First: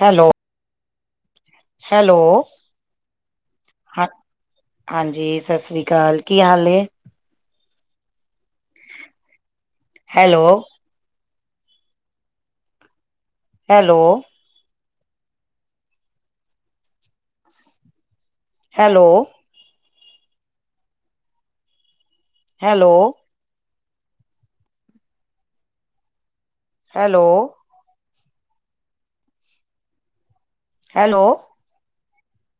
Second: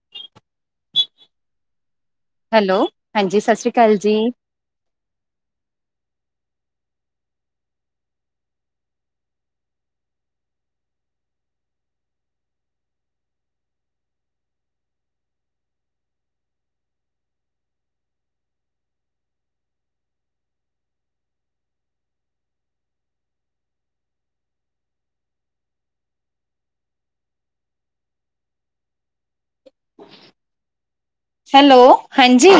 Hello. Hello hello ਹਾਂਜੀ ਸਤਿ ਸ਼੍ਰੀ ਅਕਾਲ ਹਾਂ ਜੀ। ਹਾਂਜੀ ਸਸ ਸ੍ਰੀ ਕਾਲ ਕੀ ਹਾਲ ਏ? Hello. Hello. Hello. Hello. Hello. [inaudible] Hello. Hello ਹਾਂਜੀ।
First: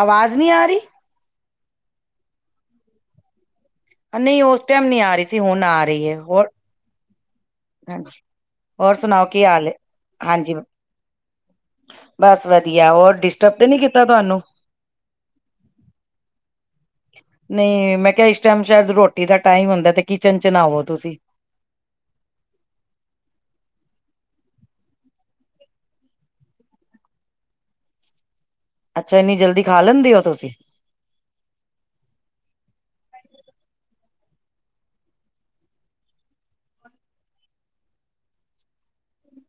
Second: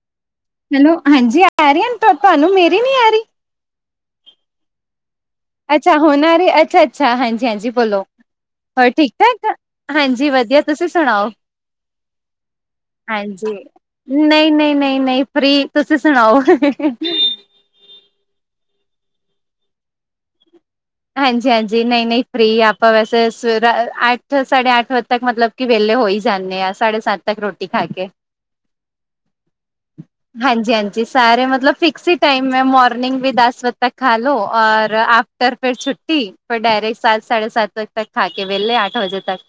ਆਵਾਜ਼ ਨੀ ਆਰੀ? ਹੈਲੋ ਹਾਂਜੀ ਆਰੀ ਆ ਨਾ [unintelligible] ਤੁਹਾਨੂੰ ਮੇਰੀ ਨੀ ਆਰੀ? ਨਈ ਓਸ ਟੈਮ ਨੀ ਆਰੀ ਅੱਛਾ ਹੁਣ ਆਰੀ ਅੱਛਾ-ਅੱਛਾ ਹਾਂਜੀ-ਹਾਂਜੀ ਬੋਲੋ ਹਾਂਜੀ ਹੋਰ ਸੁਣਾਓ ਕੀ ਠੀਕ-ਠਾਕ ਹਾਲ ਏ? ਹਾਂਜੀ ਵਧੀਆ ਤੁਸੀਂ ਸੁਣਾਓ? ਬਸ ਵ ਹਾਂਜੀ ਨਈ-ਨਈ ਨਈ-ਨਈ ਫਰੀ ਤੁਸੀਂ ਸੁਣਾਓ। ਨਈ ਮੈਂ ਕਿਆ ਇਸ ਟਾਈਮ ਸ਼ਾਇਦ ਰੋਟੀ ਦਾ ਟਾਈਮ ਹੁੰਦਾ ਤੇ ਕਿਚਨ ਚ ਹੋਵੋ ਤੁਸੀਂ। ਹਾਂਜੀ-ਹਾਂਜੀ ਨਈ-ਨਈ ਫਰੀ ਆਪਾਂ ਵਸ ਸਰ ਅੱਠ ਸਾਢੇ ਅੱਠ ਵਜੇ ਤੱਕ ਮਤਲਬ ਕੇ ਵੇਲੇ ਹੋ ਈ ਜਾਨੇ ਆ ਸਾਢੇ ਸੱਤ ਤੱਕ ਰੋਟੀ ਖਾ ਕੇ। ਅੱਛਾ ਇੰਨੀ ਜਲਦੀ ਖਾ ਲੈਂਦੇ ਓ ਤੁਸੀਂ? ਜੀ ਸਾਰੇ ਮਤਲਬ ਫਿਕਸ ਈ ਟਾਈਮ ਐ ਮੋਰਨਿੰਗ ਵੀ ਦਸ ਵਜੇ ਤੱਕ ਖਾਲੋ ਔਰ ਆਫਟਰ ਫੇਰ ਛੁੱਟੀ ਫੇਰ ਡਾਇਰੇੈ ਸਤ-ਸਾਢੇ ਸਤ ਵਜੇ ਤੱਕ ਖਾ ਕੇ ਵੇਲੇ ਅੱਠ ਵਜੇ ਤੱਕ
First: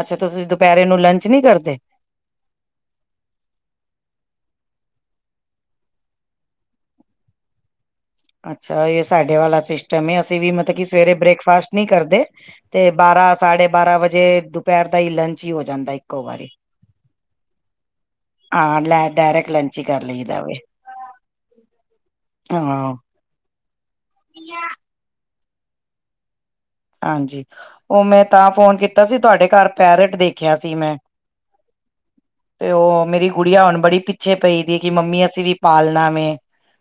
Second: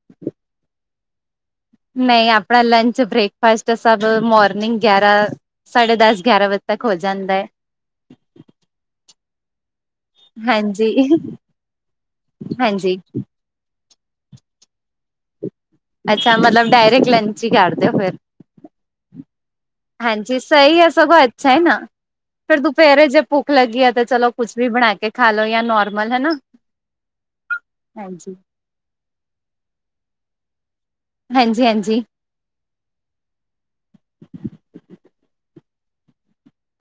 ਅੱਛਾ ਤੁਸੀਂ ਦੁਪੈਰੇ ਨੂੰ ਲੰਚ ਨੀ ਕਰਦੇ? ਨਈ ਆਪਣਾ ਲੰਚ, ਬ੍ਰੇਕਫਾਸਟ ਸਭ ਮੋਰਨਿੰਗ ਗਿਆਰਾਂ ਸਾਢੇ ਦਸ ਗਿਆਰਾਂ ਵਜੇ ਤੱਕ ਹੋ ਜਾਂਦਾ ਏ। ਅੱਛਾ, ਏ ਸਾਡੇ ਵਾਲਾ ਸਿਸਟਮ ਏ, ਅਸੀਂ ਵੀ ਮਤਲਬ ਕਿ ਹਾਂਜੀ ਸਵੇਰੇ ਬ੍ਰੇਕਫਾਸਟ ਨਈ ਕਰਦੇ ਤੇ ਹਾਂਜੀ ਬਾਰਾਂ ਸਾਢੇ ਬਾਰਾਂ ਵਜੇ ਦੁਪੈਰ ਦਾ ਈ ਲੰਚ ਹੀ ਹੋ ਜਾਂਦਾ ਇੱਕੋ ਅੱਛਾ, ਵਾਰੀ ਮਤਲਬ ਡਾਇਰੈਕਟ ਲੰਚ ਈ ਕਰਦੇ ੳ ਫੇਰ। ਹਾਂ ਲੈ ਡਾਇਰੈਕਟ ਲੰਚ ਹੀ ਕਰ ਹਾਂਜੀ, ਲਈਦਾ ਵੇ ਸਈ ਐ ਸਗੋਂ ਅੱਛਾ ਏ ਨਾ। ਫੇਰ ਹਾਂ ਦੁਪੈਰੇ ਜੇ ਭੁੱਖ ਲੱਗੀ ਆ ਤੇ ਚਲੋ ਕੁਛ ਵੀ ਬਣਾ ਕੇ ਖਾ ਲੋ ਜਾਂ ਨੋਰਮਲ ਹਨਾ। ਹਾਂਜੀ, ਉ ਮੈਂ ਹਾਂਜੀ ਤਾਂ ਫੋਨ ਕੀਤਾ ਸੀ ਤੁਹਾਡੇ ਘਰ ਪੈਰਟ ਦੇਖਿਆ ਸੀ ਮੈਂ। ਹਾਂਜੀ -ਹਾਂਜੀ। ਤੇ ਉ ਮੇਰੀ ਗੁੜੀਆ ਹੁ। ਬੜੀ ਪਿੱਛੇ ਪਈ ਦੀ ਕਿ ਮੰਮੀ ਅਸੀਂ ਵੀ ਪਾਲਨਾ ਵੇ।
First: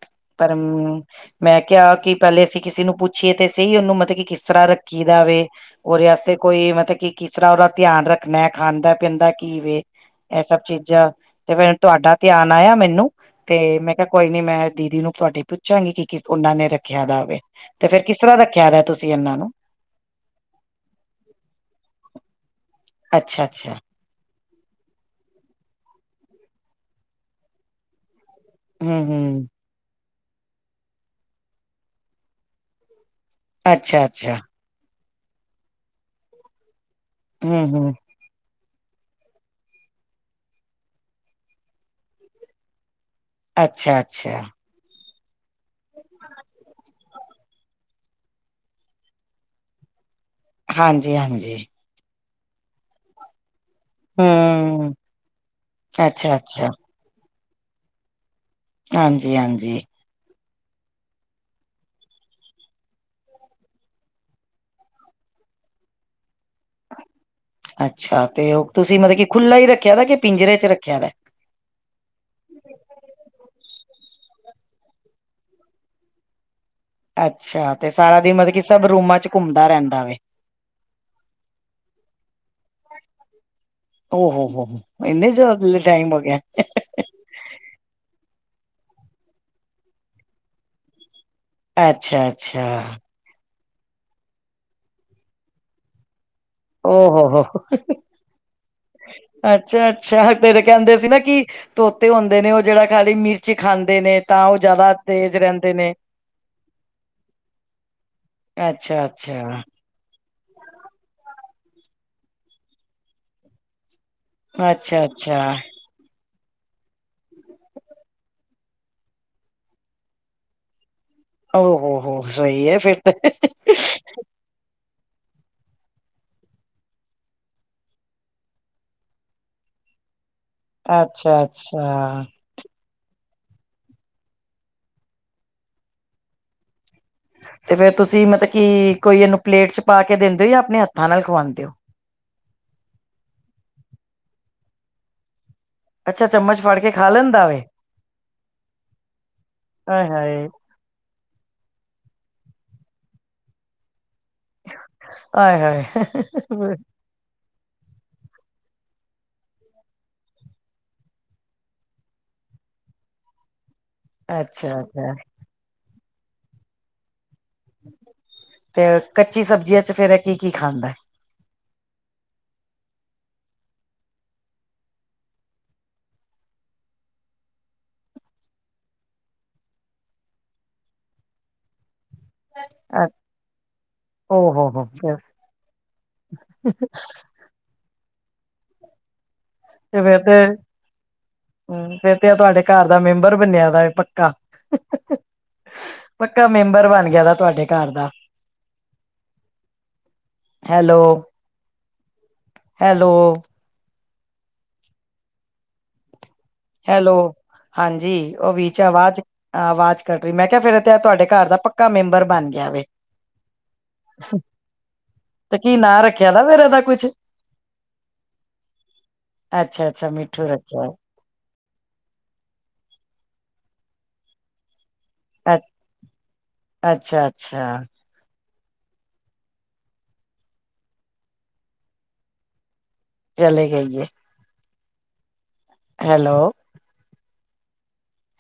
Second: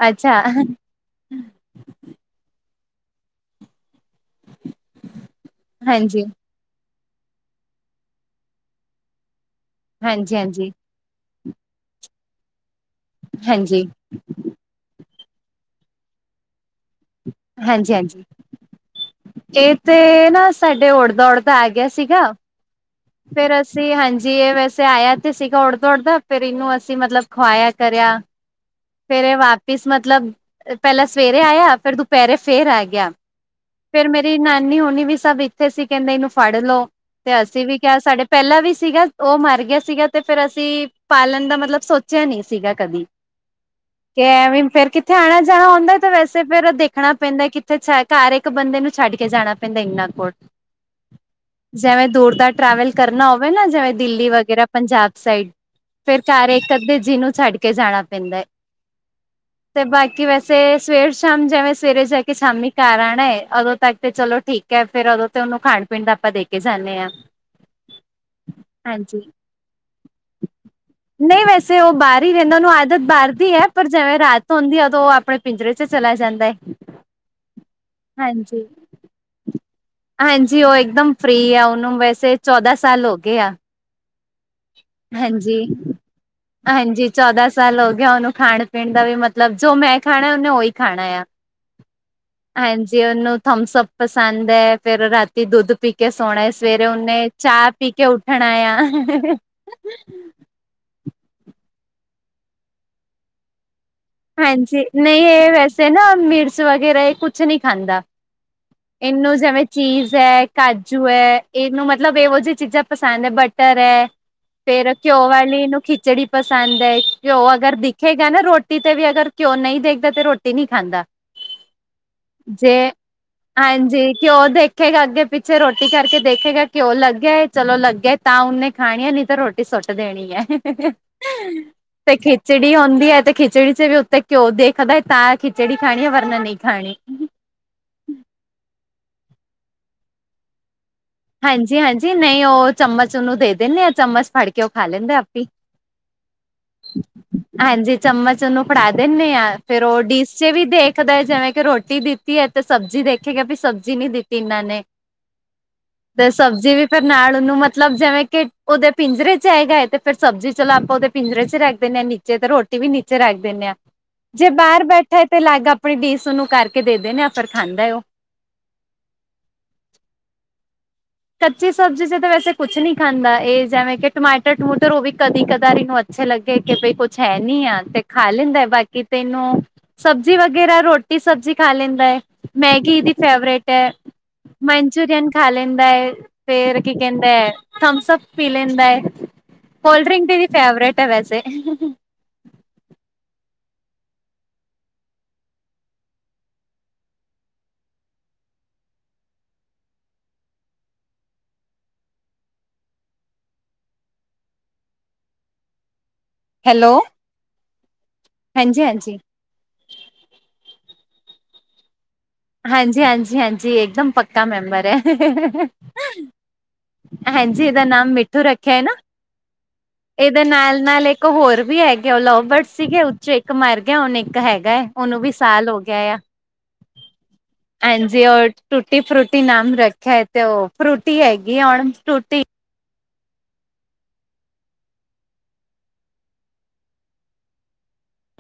ਅੱਛਾ ਪਰਮਮ ਮੈਂ ਕਿਆ, ਕਿ ਪੈਲੇ ਅਸੀਂ ਕਿਸੇ ਨੂੰ ਪੁੱਛੀਏ ਤੇ ਸਈ ਉਨੂੰ ਮਤਲਬ ਕਿ ਕਿਸ ਤਰ੍ਹਾਂ ਰੱਖੀਦਾ ਵੇ। ਉ ਦੇ ਹਾਂਜੀ ਵਾਸਤੇ ਕੋਈ ਮਤਲਬ ਕਿ ਕਿਸ ਤਰ੍ਹਾਂ ਉਦਾ ਧਿਆਨ ਰੱਖਨੈ। ਖਾਂਦਾ-ਪੀਂਦਾ ਕੀ ਵੇ? ਹਾਂਜੀ ਏ ਸਭ ਹਾਂਜੀ ਚੀਜ਼ਾਂ ਤੇ ਫੇਰ ਤੁਹਾਡਾ ਧਿਆਨ ਆਇਆ ਮੈਨੂੰ, ਤੇ ਹਾਂਜੀ, ਮੈਂ ਕਿਹਾ ਕੋਈ ਨੀ ਮੈਂ ਦੀਦੀ ਨੂੰ ਤੁਹਾਡੀ ਪੁੱਛਾਂਗੀ ਕਿ ਉਨਾਂ ਨੇ ਰ ਰੱਖਿਆ ਦਾਵੇ। ਤੇ ਫੇਰ ਕਿਸ ਹਾਂਜੀ-ਹਾਂਜੀ ਤਰ੍ਹਾਂ ਰੱਖਿਆ ਦਾ ਏ ਤੁਸੀਂ ਇਨਾਂ ਨੂੰ? ਇਹ ਤੇ ਨਾ ਸਾਡੇ ਉੱੜਦਾ-ਉੱੜਦਾ ਆ ਗਿਆ ਸੀਗਾ। ਅੱਛਾ ਫੇਰ ਅੱਛਾ ਅਸੀਂ ਹਾਂਜੀ ਏ ਵੈਸੇ ਆਇਆ ਤੇ ਸੀਗਾ ਉੱੜਦਾ-ਉੱੜਦਾ, ਫੇਰ ਇਨੂੰ ਅਸੀਂ ਮਤਲਬ ਖਵਾਇਆ ਕਰਿਆ। ਹੂੰ ਫੇਰ ਏ ਹੂੰ ਵਾਪਿਸ ਮਤਲਬ, ਪੈਲਾਂ ਸਵੇਰੇ ਆਇਆ ਫੇਰ ਦੁਪੈਰੇ ਫੇਰ ਆ ਗਿਆ। ਅੱਛਾ ਫੇਰ ਮੇਰੀ ਅੱਛਾ ਨਾਨੀ ਹੋਨੀ ਵੀ ਸਭ ਇੱਥੇ ਸੀਗੇ, ਕੈਦੇ ਇਨੂੰ ਫੜ ਲੋ। ਤੇ ਅਸੀਂ ਹੂੰ ਵੀ ਹੂੰ ਕਿਆ ਸਾਡੇ ਪੈਲਾਂ ਵੀ ਸੀਗਾ, ਉ ਮਰ ਗਿਆ ਸੀਗਾ ਤੇ ਫੇਰ ਅਸੀਂ ਪਾਲਨ ਦਾ ਮਤਲਬ ਸੋਚਿਆ ਨਈ ਸੀਗਾ ਕਦੀ। ਅੱਛਾ। ਕੇ ਅੱਛਾ ਐਵੇਂ ਫੇਰ ਕਿਥ ਕਿੱਥੇ ਆਣਾ-ਜਾਣਾ ਹੁੰਦਾ ਤਾਂ ਵੈਸੇ ਫੇਰ ਦੇਖਨਾ ਪੈਂਦਾ, ਕਿੱਥੇ ਛ ਘਰ ਇੱਕ ਬੰਦੇ ਨੂੰ ਛੱਡ ਕੇ ਜਾਨਾ ਪੈੰਦਾ, ਏਨਾ ਕੋਲ ਹਾਂਜੀ -ਹਾਂਜੀ ਜੈਵੇਂ ਦੂਰ ਦਾਰ ਟਰੈਵਲ ਕਰਨਾ ਹੋਵੇ ਨਾ ਜਿਵੇਂ ਦਿੱਲੀ ਵਗੈਰਾ ਹੂੰ ਪੰਜਾਬ, ਸਾਈਡ ਫੇਰ ਅੱਛਾ ਘਰ ਅੱਛਾ ਇੱਕ ਅੱਧੇ ਜਿ ਛੱਡ ਕੇ ਜਾਨਾ ਪੈਂਦੈ। ਹਾਂਜੀ- ਹਾਂਜੀ ਬਾਕੀ ਵੈਸੇ, ਸਵੇਰ ਸ਼ਾਮ ਜਿਵੇਂ ਸਵੇਰੇ ਜਾ ਕੇ ਸ਼ਾਮੀ ਘਾਰ ਆਣੈ ਉਦੋਂ ਤੱਕ ਤੇ ਚਲੋ ਠੀਕ। ਕ ਫੇਰ ਉਦੋਂ ਤੇ ਉਨੂੰ ਖਾਨ ਪੀਨ ਆਪਾਂ ਦੇਖ ਅੱਛਾ, ਤੇ ਉ ਤੁਸੀਂ ਮਤਲਬ ਹਾਂਜੀ। ਕੀ ਖੁੱਲਾ ਈ ਰੱਖਿਆ ਦਾ ਏ ਕਿ ਪਿੰਜਰੇ ਚ ਰੱਖਿਆ ਦੈ। ਨਈ ਵੈਸੇ ਉ ਬਾਰ ਈ ਰੈਂਦਾ। ਉਨੂੰ ਆਦਤ ਬਾਰ ਦੀ ਏ, ਪਰ ਜਿਵੇਂ ਰਾਤ ਹੁੰਦੀ ਏ ਉਦੋ ਉ ਆਪਨੇ ਪਿੰਜਰੇ ਚ ਚਲਾ ਜਾਂਦਾ ਏ। ਅੱਛਾ, ਤੇ ਸਾਰਾ ਦਿਨ ਮਤਲਬ, ਕੀ ਸਭ ਰੂਮਾਂ ਚ ਘੁੰਮਦਾ ਰੈਂ ਹਾਂਜੀ, ਉ ਏਕਦਮ ਫ੍ਰਰੀ ਐ। ਉਨੂੰ ਵੈਸੇ ਚੌਦਾਂ ਸਾਲ ਹੋ ਗਏ ਆ। ਉ, ਹੋ ਹੋ ਉ ਇੰਨੇ ਹਾਂਜੀ। ਜਾਦਾ ਟਾਈਮ ਹੋਗੇਆ। ਹਾਂਜੀ ਚੌਦਾਂ ਸਾਲ ਹੋ ਗਏ ਉਨੂੰ, ਖਾਣ- ਪੀਣ ਦਾ ਵੀ ਮਤਲਬ ਜੋ, ਮੈਂ ਖਾਨਾ ਉਨੇ ਉਹੀ ਖਾਣੇ ਆ। ਅੱਛਾ ਅੱਛਾ ਹਾਂਜੀ, ਓਨੂੰ ਥਮਸਭ ਪਸੰਦ ਏ। ਫੇਰ, ਰਾਤੀ ਦੁੱਧ ਪੀ ਕੇ ਸੋਣੈ। ਸਵੇਰੇ, ਓ ਉਨੇ ਹੋ ਹੋ ਚਾ ਪੀ ਕੇ, ਉੱਠਣੈ ਆ। ਅੱਛਾ- ਅੱਛਾ ਤੇਰੇ ਕੈਦੇ ਸੀ ਨਾ, ਕਿ ਤੋਤੇ ਹੁੰਦੇ ਨੇ ਉ, ਜੇੜਾ ਖਾਲੀ ਮਿਰਚ ਖਾਂਦੇ ਨੇ। ਤਾਂ ਉਹ ਹਾਂਜੀ, ਜ਼ਿਆਦਾ ਨਈ ਤੇਜ਼ ਏ ਰਹਿੰਦੇ ਵੈਸੇ ਨੇ ਨਾ ਮਿਰਚ ਵਗੈਰਾ, ਏ ਕੁਛ ਨਈ ਖਾਂਦਾ। ਅੱਛਾ- ਅੱਛਾ ਇਹਨੂੰ ਜਿਵੇਂ ਚੀਜ਼ ਐ, ਕਾਜੂ ਐ, ਏਨੂੰ ਮਤਲਬ ਏ ਜਿਹੀ ਚੀਜ਼ਾਂ ਪਸੰਦ ਐ, ਬਟਰ ਐ। ਫੇਰ ਅੱਛਾ ਘਿਓ ਅੱਛਾ ਵਾਲੀ ਇਹਨੂੰ ਖਿਚੜੀ ਪਸੰਦ ਏ, ਘਿਓ ਅਗਰ ਦਿਖੇਗਾ ਨਾਂ ਰੋ ਰੋਟੀ ਤੇ ਵੀ ਅਗਰ ਘਿਉ ਨਹੀਂ ਦੇਖਦਾ, ਤੇ ਰ੍ਹੋਟੀ ਨਹੀਂ ਖਾਂਦਾ। ਓਹੋ, ਹੋ ਸਹੀ ਏ, ਜੇ ਫਿਰ ਤੇ ਹਾਂਜੀ ਘਿਓ ਦੇਖੇਗਾ, ਅੱਗੇ-ਪਿੱਛੇ ਰ੍ਹੋਟੀ ਕਰਕੇ ਦੇਖੇਗਾ ਘਿਓ ਲੱਗਿਆ ਏ, ਚਲੋ ਲੱਗਿਆਏ, ਤਾਂ ਉਹਨੇ, ਖਾਣੀ ਹੈ ਨਹੀਂ ਤਾਂ ਰ੍ਹੋ ਸੁੱਟ ਦੇਣੀ ਏ, ਅੱਛਾ ਅੱਛਾ ਤੇ ਖਿਚੜੀ ਹੋੱਦੀ ਏ, ਤੇ ਖਿਚੜੀ'ਚ ਵੀ ਉੱਤੇ ਘਿਉ ਦੇਖਦਾ ਏ, ਤਾਂ ਖਿਚੜੀ ਖਾਣੀ ਏ, ਵਰਨਾ ਨਹੀਂ ਖਾਣੀ। ਤੇ ਫੇਰ ਤੁਸੀਂ ਮਤਲਬ ਕੀ ਕੋਈ, ਇਹਨੂੰ ਪਲੇਟ'ਚ ਪਾਕੇ ਦਿੰਦੇ ਓ, ਯਾ ਆਪਣੇ ਹੱ ਹਾਂਜੀ-ਹਾਂਜੀ, ਨਹੀਂ, ਉਹ ਚਮਚ ਉਹਨੂੰ ਦੇ ਦਿੰਨੇ ਆ, ਚੱਮਚ ਫੜਕੇ, ਉਹ ਖਾ ਲੈਂਦੇ ਆਪੇ ਈ। ਅੱਛਾ ਚਮਚ ਫੜ ਕੇ ਖਾ ਲੈਂਦਾ ਵੇ ਹਾਂਜੀ, ਚੱਮਚ ਉਹਨੂੰ ਫੜਾ ਦਿੰਨੇ ਆ ਫੇਰ, ਉਹ ਆਏ ਡਿਸ'ਚ ਹਾਏ ਵੀ ਦੇਖ ਦਾ ਜਿਵੇਂ ਕਿ ਰੋਟੀ ਦਿੱਤੀ ਐ, ਤੇ ਸਬਜ਼ੀ ਦੇਖੇਗਾ ਵੀ ਸਬਜ਼ੀ ਨੀ ਦਿੱਤੀ ਇੰਨਾਂ ਨੇ। ਆਏ-ਹਾਏ। ਤੇ ਸਬਜ਼ੀ ਵੀ ਫਿਰ ਨਾਲ ਉਹਨੂੰ ਮਤਲਬ ਜਿਵੇਂ ਕਿ ਉਹਦੇ ਪਿੰਜਰੇ'ਚ ਹੈ ਗਾਏ, ਤੇ ਫੇਰ ਸਬਜ਼ੀ ਚਲੋ ਆਪਾਂ ਉਹਦੇ ਪਿੰਜਰੇ'ਚ ਰੱਖ ਦਿੰਨੇ ਆ ਨਿੱ ਜੇ ਤੇ ਰ੍ਹੋਟੀ ਵੀ ਨੀਚੇ ਰੱਖ ਦਿੰਨੇ ਆ। ਜੇ ਅੱਛਾ ਬਾਹਰ ਅੱਛਾ ਬੈਠਾ ਏ ਤੇ, ਅਲੱਗ ਆਪਣੀ ਡੀਸ਼ ਉਹਨੂੰ ਕਰਕੇ ਦੇ ਦੇਨੇ ਆ, ਫਿਰ ਖਾਂਦਾ ਏ ਓ। ਫਿਰ ਕੱਚੀ ਸਬਜ਼ੀਆ'ਚ ਫੇਰ ਏ ਕੀ-ਕੀ ਖਾਂਦਾ। ਕੱਚੀ ਸਬਜ਼ੀ'ਚ ਤਾਂ ਵੈਸੇ ਕੁਛ ਨੀ ਖਾਂਦਾ ਇਹ, ਜਿਵੇਂ ਕਿ ਟਮਾਟਰ-ਟਮੂਟਰ ਉਹ ਵੀ ਕਦੀ ਕਦਾਰ ਹੀ ਅੱਛੇ ਲੱਗੇ ਕਿ ਬਈ ਕੁੱਛ ਹੈ ਨੀ ਆ ਤੇ ਖਾ ਲੈਂਦਾ, ਬਾਕੀ ਤੇ ਇਹਨੂੰ ਸਬਜ਼ੀ ਵਗੈਰਾ, ਰੋਟੀ ਸਬਜ਼ੀ ਖਾ ਲੈਂਦਾ ਏ। ਮੈਗੀ ਅ ਦੀ ਫੇਵਰੇਟ ਐ, ਓ ਹੋ ਹੋ ਫੇਰ ਮਨਚੂਰੀਅਨ ਖਾਲੇ ਦਾ ਏ, ਫੇਰ ਕੀ ਕਹਿੰਦੇ, ਥਮਸ ਅਪ ਪੀ ਲੇਂਦਾ ਏ। ਤੇ ਕੋਲਡ ਫੇਰ ਡਰਿੰਕ ਦੀ ਵੀ ਫੈਵਰੇਟ ਆ, ਵੈਸੇ। ਐਂ, ਤੁਹਾਡੇ ਘਰ ਦਾ ਮੈਂਬਰ ਬਨਿਆ ਦਾ ਏ ਪੱਕਾ। ਪੱਕਾ‌ ਮੈਂਬਰ ਬਣ ਗਿਆਦਾ, ਤੁਹਾਡੇ ਘਰ ਦਾ। Hello, hello. ਹੈਲੋ, ਹਾਂਜੀ, ਉਹ, ਵੀ ਚ ਹਾਂਜੀ ਹਾਂਜੀ। ਅਵਾਜ਼ ਆ ਆਵਾਜ਼ ਕਟ ਰਹੀ, ਮੈਂ ਕਿਹਾ ਫਿਰ ਤੇ ਤੁਹਾਡੇ ਘਰ ਦਾ ਪੱਕਾ ਮੈਂਬਰ ਬਨ ਗ ਹਾਂਜੀ, ਹਾਂਜੀ, ਹਾਂਜੀ ਇਕਦਮ ਪੱਕਾ ਮੈਂਬਰ ਐ। ਤੇ ਕੀ ਨਾਂ ਰੱਖਿਆ ਨਾ, ਫਿਰ ਇਹਦਾ ਕੁਛ? ਹਾਂਜੀ, ਇਹਦਾ ਨਾਮ ਮਿੱਠੂ ਰੱਖਿਆ ਏ ਨਾ? ਅੱਛਾ। ਇਹਦੇ ਨਾਲ-ਨਾਲ ਇੱਕ ਹੋਰ ਵੀ ਹੈਗੇ ਆ, ਉਹ ਲਵ ਬਰਡ ਸੀਗੇ, ਉ'ਚੋ ਇੱਕ ਮਰ ਗਿਆ, ਹੁਣ ਇੱਕ ਹੈਗਾ ਏ। ਉਹਨੂੰ ਵੀ ਐ, ਸਾਲ ਹੋਗਿਆ ਆ, ਅੱਛਾ-ਅੱਛਾ ਐਂ ਜੇ ਉਹ ਟੂਟੀ-ਫਰੂਟੀ ਨਾਮ ਰੱਖਿਆ ਏ, ਤੇ ਉਹ ਫਰੂਟੀ ਹੈਗੀ ਆ ਹੁਣ, ਟੂਟੀ ਚਲੇ ਗਈਏ। ਹੈਲੋ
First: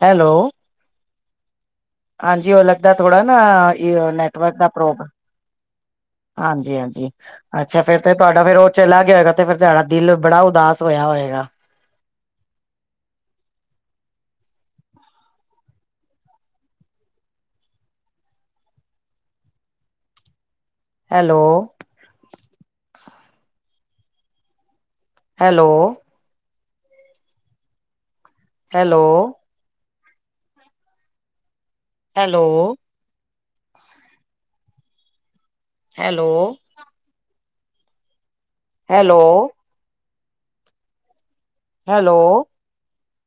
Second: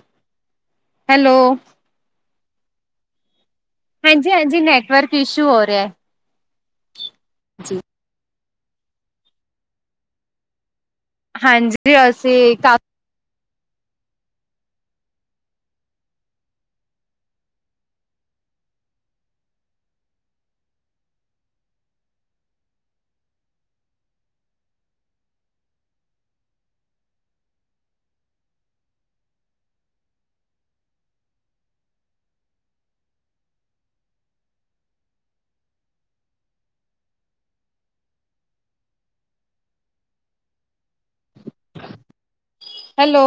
ਹੈਲੋ ਹੈਲੋ ਹਾਂਜੀ, ਓ ਲਗਦਾ ਥੋੜਾ ਨਾ, ਏ ਹਾਂਜੀ ਨੈਟਵਰਕ ਹਾਂਜੀ ਦਾ ਪ੍ਰੋਬ ਨੈਟਵਰਕ ਇਸ਼ੂ ਹੋ ਰਿਹਾ ਹਾਂਜੀ-ਹਾਂਜੀ, ਜੀ ਅੱਛਾ ਫੇਰ ਤੇ ਤੁਹਾਡ ਫੇਰ ਉਹ ਚਲਾ ਗਿਆ ਹੋਏਗਾ, ਤੇ ਫਿਰ ਤੁਹਾਡਾ ਦਿਲ ਬੜਾ ਉਦਾਸ ਹੋਇਆ ਹੋਇ ਹਾਂਜੀ, ਅਸੀਂ ਕਾਫ hello hello hello hello hello hello hello hello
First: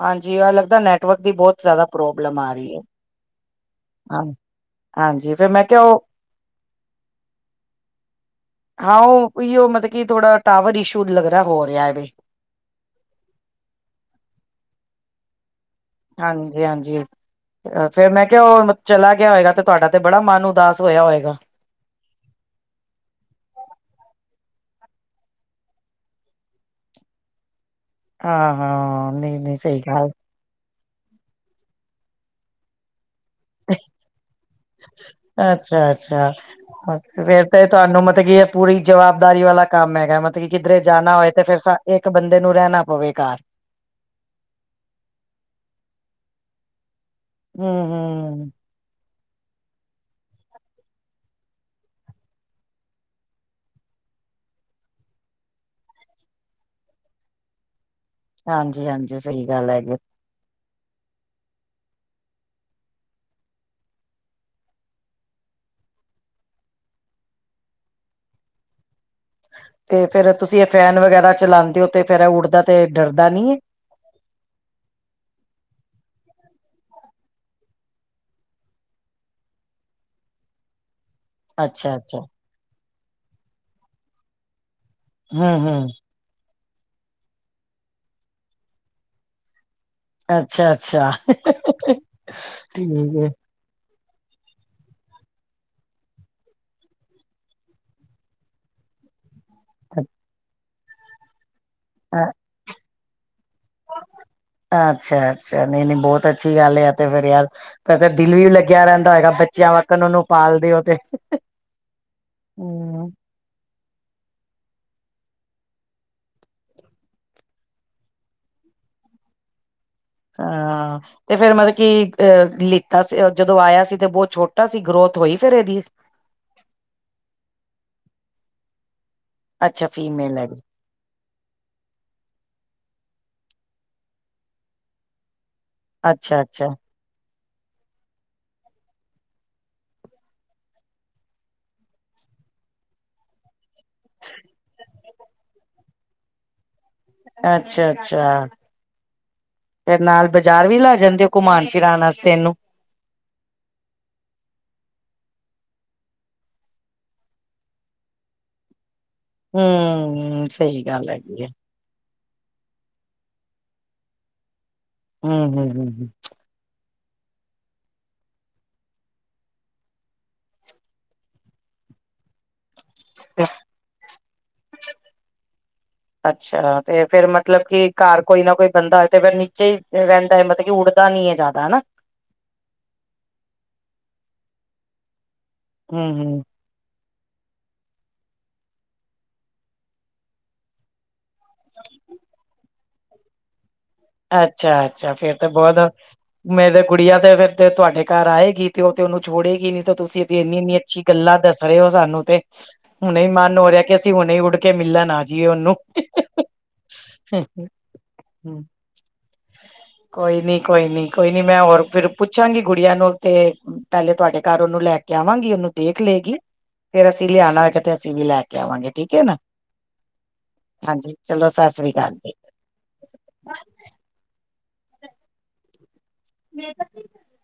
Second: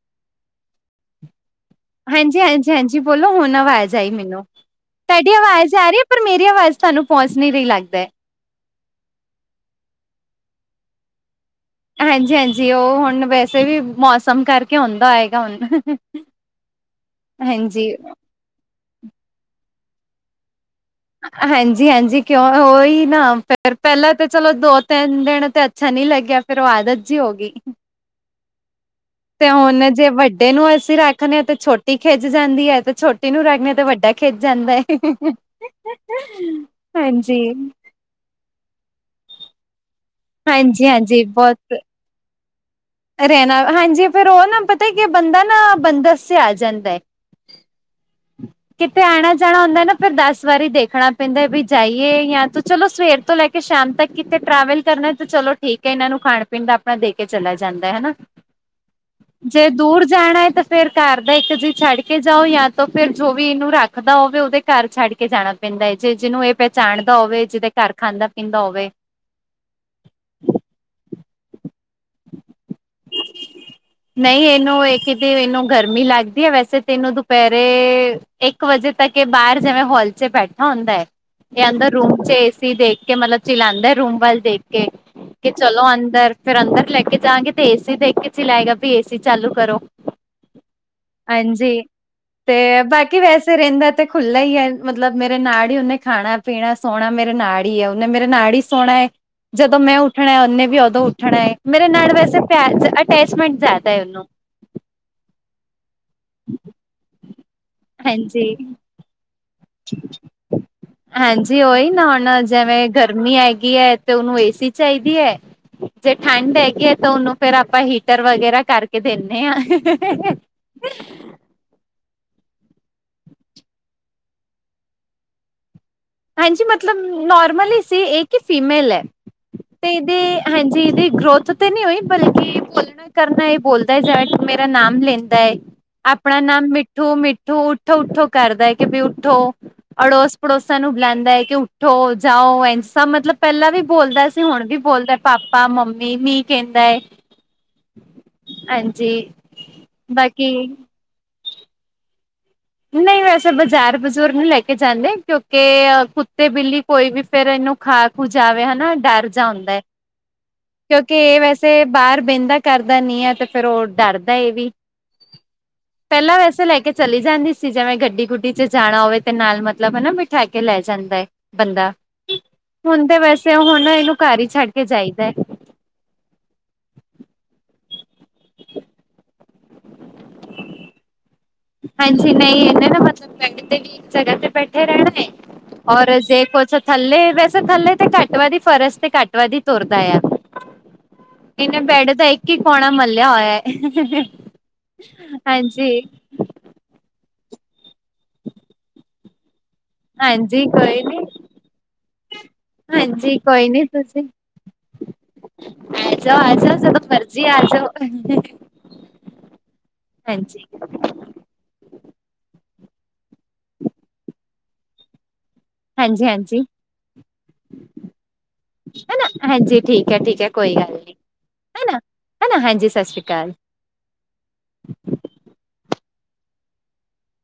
ਹਾਂਜੀ ਆਹ ਲੱਗਦਾ ਨੈਟਵਰਕ ਦੀ ਬਹੁਤ ਜ਼ਿਆਦਾ ਪ੍ਰੋਬਲਮ ਹਾਂਜੀ ਆ ਹਾਂਜੀ ਰਹੀ ਏ। ਹਾਂਜੀ ਬੋਲੋ ਹੁਣ ਆਵਾਜ਼ ਆਈ ਹਾਂ ਮੈਨੂੰ ਤੁਹਾਡੀ ਹਾਂਜੀ ਫੇਰ ਮੈਂ ਆਵਾਜ਼ ਕਿਹਾ ਆ ਰਹੀ ਉਹ ਪਰ ਮੇਰੀ ਆਵਾਜ਼ ਤੁਹਾਨੂੰ ਪਹੁੰਚ ਨੀ ਰਹੀ ਲੱਗਦਾ ਹਾਂ ਉਹ ਓਹੀਓ ਮਤਲਬ ਕੀ ਥੋੜਾ ਟਾਵਰ ਇਸ਼ੂ ਲੱਗ ਰਿਹਾ ਹੋ ਰਿਹਾ ਵੇ ਜੀ ਉਹ ਹੁਣ ਵੈਸੇ ਵੀ ਮੌਸਮ ਕਰਕੇ ਹੁੰਦਾ ਹੋਏਗਾ ਹੁਣ ਹਾਂਜੀ ਹਾਂਜੀ ਹਾਂਜੀ। ਫੇਰ ਮੈਂ ਜੈ ਓਹ ਹੁਨ ਚਲਾ ਗਿਆ ਹੋਏਗਾ ਤੇ ਤੁਹਾਡਾ ਤੇ ਬੜਾ ਮਨ ਉਦਾਸ ਹੋਇਆ ਹੋਏਗਾ ਹਂਜੀ ਹਾਂਜੀ ਕਿਉਂ ਉਹੀ ਨਾ ਫਰ ਪਹਿਲਾਂ ਤਾਂ ਚਲੋ ਦੋ ਤਿੰਨ ਦਿਨ ਤੇ ਅੱਛਾ ਨੀ ਲੱਗਿਆ ਫੇਿਰ ਉਹ ਆਦਤ ਜੀ ਹੋ ਗਈ ਹਾਂ ਹਾਂ ਨਹੀਂ ਤੇ ਨਹੀਂ ਸਹੀ ਹੁਣ ਜੇ ਗੱਲ ਵੱਡੇ ਨੂੰ ਅਸੀਂ ਰੱਖਦੇ ਹਾਂ ਤੇ ਛੋਟੀ ਖਿੱਚ ਜਾਂਦੀ ਹੈ ਤੇ ਛੋਟੀ ਨੂੰ ਰੱਖਦੇ ਤੇ ਵੱਡਾ ਖਿੱਚ ਜਾਂਦਾ ਹੈ। ਅੱਛਾ ਅੱਛਾ ਹਾਂਜੀ, ਫੇਰ ਤਾਂ ਤੁਹਾਨੂੰ ਮਤਲਬ ਕੀ ਇਹ ਪੂਰੀ ਜਵਾਬਦਾਰੀ ਵਾਲਾ ਕੰਮ ਹੈਗਾ ਮਤਲਬ ਕਿ ਕਿੱਧਰੇ ਜਾਣਾ ਹਾਂਜੀ-ਹਾਂਜੀ ਹੋਏ ਤੇ ਫੇਿਰ ਬਹੁਤ ਇੱਕ ਬੰਦੇ ਨੂੰ ਰਹਿਣਾ ਪਵੇ ਘਰ ਰਹਿਣਾ ਹਾਂਜੀ ਫੇਿਰ ਉਹ ਨਾ ਪਤਾ ਕਿ ਬੰਦਾ ਨਾ ਬੰਦਸ ਚ ਆ ਜਾਂਦਾ ਹੈ ਹੁੰ ਹੁੰ ਕਿਤੇ ਆਉਣਾ ਜਾਣਾ ਹੁੰਦਾ ਨਾ ਫਿਰ ਦਸ ਵਾਰੀ ਦੇਖਣਾ ਪੈਂਦਾ ਵੀ ਜਾਈਏ ਜਾਂ ਤ ਚਲੋ ਸਵੇਰ ਤੋਂ ਲੈ ਕੇ ਕਿ ਸ਼ਾਮ ਤੱਕ ਕਿਤੇ ਟਰੈਵਲ ਕਰਨਾ ਤੇ ਚਲੋ ਠੀਕ ਹੈ ਇਹਨਾਂ ਨੂੰ ਖਾਣ ਪੀਣ ਦਾ ਆਪਣਾ ਦੇ ਕੇ ਚਲਾ ਜਾਂਦਾ ਹੈ ਹਨਾ ਹਾਂਜੀ ਹਾਂਜੀ ਸਹੀ ਜੇ ਗੱਲ ਹੈਗੀ ਦੂਰ ਜਾਣਾ ਹੈ ਤਾਂ ਫੇਰ ਘਰ ਦਾ ਇੱਕ ਜੀ ਛੱਡ ਕੇ ਜਾਓ ਜਾਂ ਤਾਂ ਫਿਰ ਜੋ ਵੀ ਇਹਨੂੰ ਰੱਖਦਾ ਹੋਵੇ ਉਹਦੇ ਘਰ ਛੱਡ ਕੇ ਜਾਣਾ ਪੈਂਦਾ ਏ ਜੇ ਜਿਹਨੂੰ ਇਹ ਪਹਿਚਾਣਦਾ ਹੋਵੇ ਜਿਹਦੇ ਘਰ ਖਾਂਦਾ ਪੀਂਦਾ ਹੋਵੇ ਤੇ ਫੇਰ ਤੁਸੀਂ ਇਹ ਫੈਨ ਵਗੈਰਾ ਚਲਾਉਦੇ ਹੋ ਤੇ ਫੇਿਰ ਇਹ ਉੱਡਦਾ ਤੇ ਡਰਦਾ ਨਹੀ ਏ ਨਹੀਂ ਇਹਨੂੰ ਇਹ ਕਿਤੇ ਇਹਨੂੰ ਗਰਮੀ ਲੱਗਦੀ ਹੈ ਵੈਸੇ ਤੇ ਇਹਨੂੰ ਦੁਪਹਿਰੇ ਇੱਕ ਵਜੇ ਤੱਕ ਬਾਹਰ ਜਿਵੇਂ ਹਲ ਚ ਬੈਠਾ ਹੁੰਦਾ ਹੈ ਕੇਹਂਦਾ ਅੱਛਾ ਰੂਮ ਅੱਛਾ ਚ ਏਸੀ ਦੇਖ ਕੇ ਮਤਲਬ ਚਲਾਉਂਦਾ ਰੂਮ ਵੱਲ ਦੇਖ ਕੇ ਕਿ ਹਮ ਚਲੋ ਹਮ ਅੰਦਰ ਫਿਰ ਅੰਦਰ ਲੈ ਕੇ ਜਾਵਾਂਗੇ ਤੇ ਏਸੀ ਦੇਖ ਕੇ ਚ ਲਏਗਾ ਵੀ ਏਸੀ ਚਾਲੂ ਕਰੋ ਅੱਛਾ ਅੱਛਾ ਠੀਕ ਏ ਥ ਰਹਿੰਦਾ ਤੇ ਖੁੱਲ੍ਹਲਾ ਹੀ ਹੈ ਮਤਲਬ ਮੇਰੇ ਨਾੜ ਹੀ ਉਹਨੇ ਖਾਣਾ ਪੀਣਾ ਸੋਣਾ ਮੇਰੇ ਨਾੜ ਹੀ ਉਹਨੇ ਮੇਰੇ ਨਾੜ ਹੀ ਸੋਣਾ ਹੈ ਜਦੋਂ ਮੈਂ ਉੱਠਣਾ ਉਹਨੇ ਵੀ ਉਦੋਂ ਉੱਠਣਾ ਹੈ ਮੇਰੇ ਨਾੜ ਹੈ ਵੈਸੇ ਪੈਸ ਅਟੈਚਮੈਂਟ ਜ਼ਿਆਦਾ ਉਹਨੂੰ ਅੱਛਾ ਅੱਛਾ ਨਹੀਂ ਨਹੀਂ ਬਹੁਤ ਅੱਛੀ ਗੱਲ ਆ ਤੇ ਫੇਿਰ ਯਾਰ। ਫ ਤਾਂ ਦਿਲ ਵੀ ਹਾਂਜੀ ਲੱਗਿਆ ਰਹਿੰਦਾ ਹੈਗਾ ਬੱਚਿਆਂ ਵੱਖਣ ਉਹਨੂੰ ਪਾਲ ਦਿਓ ਤੇ ਹਾਂਜੀ ਉਹੀ ਨਾ ਹੁਣ ਜਿਵੇਂ ਹਮ ਗਰਮੀ ਹੈਗੀ ਹੈ ਤੇ ਉਹਨੂੰ ਏਸੀ ਚਾਹੀਦੀ ਹੈ। ਜੇ ਠੰਢ ਹੈਗੀ ਹੈ ਤਾਂ ਉਹਨੂੰ ਫੇਿਰ ਆਪਾਂ ਹੀਟਰ ਵਗੈਰਾ ਕਰਕੇ ਦੇਨੇ ਆ ਹਾਂ। ਤੇ ਫੇਰ ਮਤਲਬ ਕਿ ਅਹ ਲਿੱਤਾ ਸੀ ਜਦੋਂ ਆਇਆ ਸੀ ਤੇ ਬਹੁਤ ਛੋਟਾ ਸੀ ਗਰੋਥ ਹੋਈ ਫਿਰ ਇਹਦੀ ਹਾਂਜੀ ਮਤਲਬ ਨੋਰਮਲ ਹੀਸੀ ਏ ਕਿ ਫੀਮੇਲ ਹੈ। ਅੱਛਾ ਤੇ ਇਹਦੇ ਫੀਮੇਲ ਹੈਗੀ ਹਾਂਜੀ ਇਹਦੀ ਗਰੋਥ। ਤੇ ਨਹੀਂ ਹੋਈ ਬਲਕਿ ਬੋਲਣਾ ਕਰਨਾ ਇਹ ਬੋਲਦਾ ਜਾਵੇ ਮੇਰਾ ਨਾਮ ਲੈਂਦਾ ਹੈ। ਆਪਣਾ ਨਾਮ ਅੱਛਾ-ਅੱਛਾ, ਮਿੱਠੂ ਮਿੱਠੂ ਉੱਠੋ ਉੱਠੋ ਕਰਦਾ ਹੈ ਕਿ ਵੀ ਉੱਠੋ ਅੜੋਸ ਪੜੋਸ। ਸਾਨੂੰ ਬਲਾਦਾ ਐ ਕਿ ਉੱਠੋ, ਜਾਓ ਐਸਾ ਮਤਲਬ ਪਹਿਲਾਂ ਵੀ ਬੋਲਦਾ ਸੀ ਹੁਣ ਵੀ ਬੋਲਦਾ। ਪਾਪਾ ਮੰਮੀ ਵੀ ਕਹਿੰਦਾ ਏ। ਅੱਛਾ ਅੱਛਾ, ਤੇ ਫਿਰ ਨਾਲ ਬਾਕੀ ਬਾਜ਼ਾਰ ਵੀ ਲੈ ਜਾਂਦੇ ਓ? ਘੁਮਾਣ ਫਿਰਾਣ ਵਾਸਤੇ ਇਹਨੂੰ? ਕਿਤੇ ਬਾਜ਼ਾਰ ਬਜ਼ੂਰ ਨੀ ਲੈ ਕੇ ਜਾਂਦੇ, ਕਿਉਂਕਿ ਕੁੱਤੇ, ਬਿੱਲੀ ਕੋਈ ਵੀ ਫੇਰ ਇਹਨੂੰ ਖਾ ਖੂ ਜਾਵੇ ਹਨਾ ਡਰ ਜਾਂਦਾ ਏ, ਹੂੰ ਸਹੀ ਗੱਲ ਕਿਉਂਕਿ ਹੈਗੀ ਆ ਵੈਸੇ ਬਾਹਰ ਬਹਿੰਦਾ ਕਰਦਾ ਨੀ ਆ ਤੇ ਫੇਰ ਉਹ ਡਰਦਾ ਏ ਵੀ। ਹੂੰ-ਹੂੰ-ਹੂੰ ਪਹਿਲਾਂ ਵੈਸੇ ਲੈ ਕੇ ਚਲੀ ਜਾਂਦੀ ਸੀ ਜਿਵੇਂ ਗੱਡੀ ਗੁੱਡੀ ਚ ਜਾਣਾ ਹੋਵੇ ਤੇ ਨਾਲ ਮਤਲਬ ਹਨਾ ਬਿਠਾ ਕੇ ਲੈ ਜਾਂਦਾ ਐ ਬੰਦਾ। ਹੁਣ ਤੇ ਵੈਸੇ ਹੁਣ ਇਹਨੂੰ ਘਰ ਹੀ ਛੱਡ ਕੇ ਜਈਦਾ ਐ। ਅੱਛਾ ਤੇ ਫੇਰ ਮਤਲਬ ਕਿ ਘਰ ਕੋਈ ਨਾ ਕੋਈ ਬੰਦਾ ਹੋਵੇ ਤੇ ਫਿਰ ਨੀ ਨੀਚੇ ਰਹਿੰਦਾ ਐ ਮਤਲਬ ਕਿ ਉੱਡਦਾ ਨੀ ਏ ਜ਼ਿਆਦਾ ਹਨਾ। ਹਾਂਜੀ, ਨਹੀਂ ਇਹਨਾਂ ਨਾ ਮਤਲਬ ਮੈਂ ਕਿਤੇ ਵੀ ਇੱਕ ਜਗ੍ਹਾ ਤੇ ਬੈਠੇ ਰਹਿਣਾ ਏ, ਔਰ ਹੂੰ-ਹੂੰ ਜੇ ਕੁਛ ਥੱਲੇ ਵੈਸੇ ਥੱਲੇ ਤੇ ਘੱਟ ਵੱਧ ਹੀ ਫਰਸ਼ ਤੇ ਘੱਟ ਵੱਧ ਹੀ ਤੁਰਦਾ ਆ। ਇਹਨੇ ਬੈਡ ਦਾ ਇੱਕ ਹੀ ਕੌਨਾ ਮਲਿਆ ਹੋਇਆ। ਹੈ ਅੱਛਾ ਅੱਛਾ, ਫੇਰ ਤਾਂ ਬਹੁਤ ਹਾਂਜੀ ਮੇਰੇ ਗੁੜੀਆਂ ਤੇ ਫਿਰ ਤੇ ਤੁਹਾਡੇ ਘਰ ਆਏਗੀ ਤੇ ਉਹ ਤੇ ਉਹਨੂੰ ਛੋੜੇਗੀ ਨੀ ਤੋ- ਤੁਸੀਂ ਇਹਦੀਆ ਐਨੀ ਹਾਂਜੀ ਐਨੀ ਅੱਛੀ ਕੋਈ ਨੀ ਗੱਲਾਂ ਦੱਸ ਰਹੇ ਹੋ ਸਾਨੂੰ ਤੇ, ਹੁਣੇ ਹੀ ਹਾਂਜੀ ਮਨ ਕੋਈ ਹੋ ਰਿਹਾ ਨੀ ਕਿ ਅਸੀਂ ਤੁਸੀਂ ਹੁਣੇ ਉੱਡ ਕੇ ਮਿਲਣ ਆ ਜੀਵਨ ਨੂੰ। ਆ ਜਾਓ ਆ ਜਾਓ ਜਦੋਂ ਮਰਜ਼ੀ ਆ ਜਾਓ ਹਾਂਜੀ ਕੋਈ ਨੀ ਹਾਂਜੀ ਕੋਈ ਨੀ ਕੋਈ ਨੀ ਮੈਂ ਹੋਰ ਫਿਰ ਪੁੱਛਾਂਗੀ ਗੁੜੀਆਂ ਨੂੰ ਤੇ ਪਹਿਲੇ ਤੁਹਾਡੇ ਘਰ ਉਹਨੂੰ ਲੈ ਕੇ ਆਵਾਂਗੀ ਉਹਨੂੰ। ਦੇਖ ਹਾਂਜੀ ਲਏਗੀ ਹਾਂਜੀ। ਫੇਰ ਅਸੀਂ ਲਿਆਣਾ ਹੋਏਗਾ ਤੇ ਅਸੀਂ ਵੀ ਲੈ ਕੇ ਆਵਾਂਗੇ ਠੀਕ ਆ ਹਨਾ ਨਾ, ਹਾਂਜੀ ਠੀਕ ਹੈ ਠੀਕ ਹੈ ਕੋਈ ਗੱਲ ਹਾਂਜੀ। ਨੀ ਚਲੋ, ਸਸ ਸ੍ਰੀ ਹਨਾ ਅਕਾਲ ਜੀ। ਹਨਾ ਹਾਂਜੀ ਸਤਿ ਸ਼੍ਰੀ ਅਕਾਲ [unintelligible]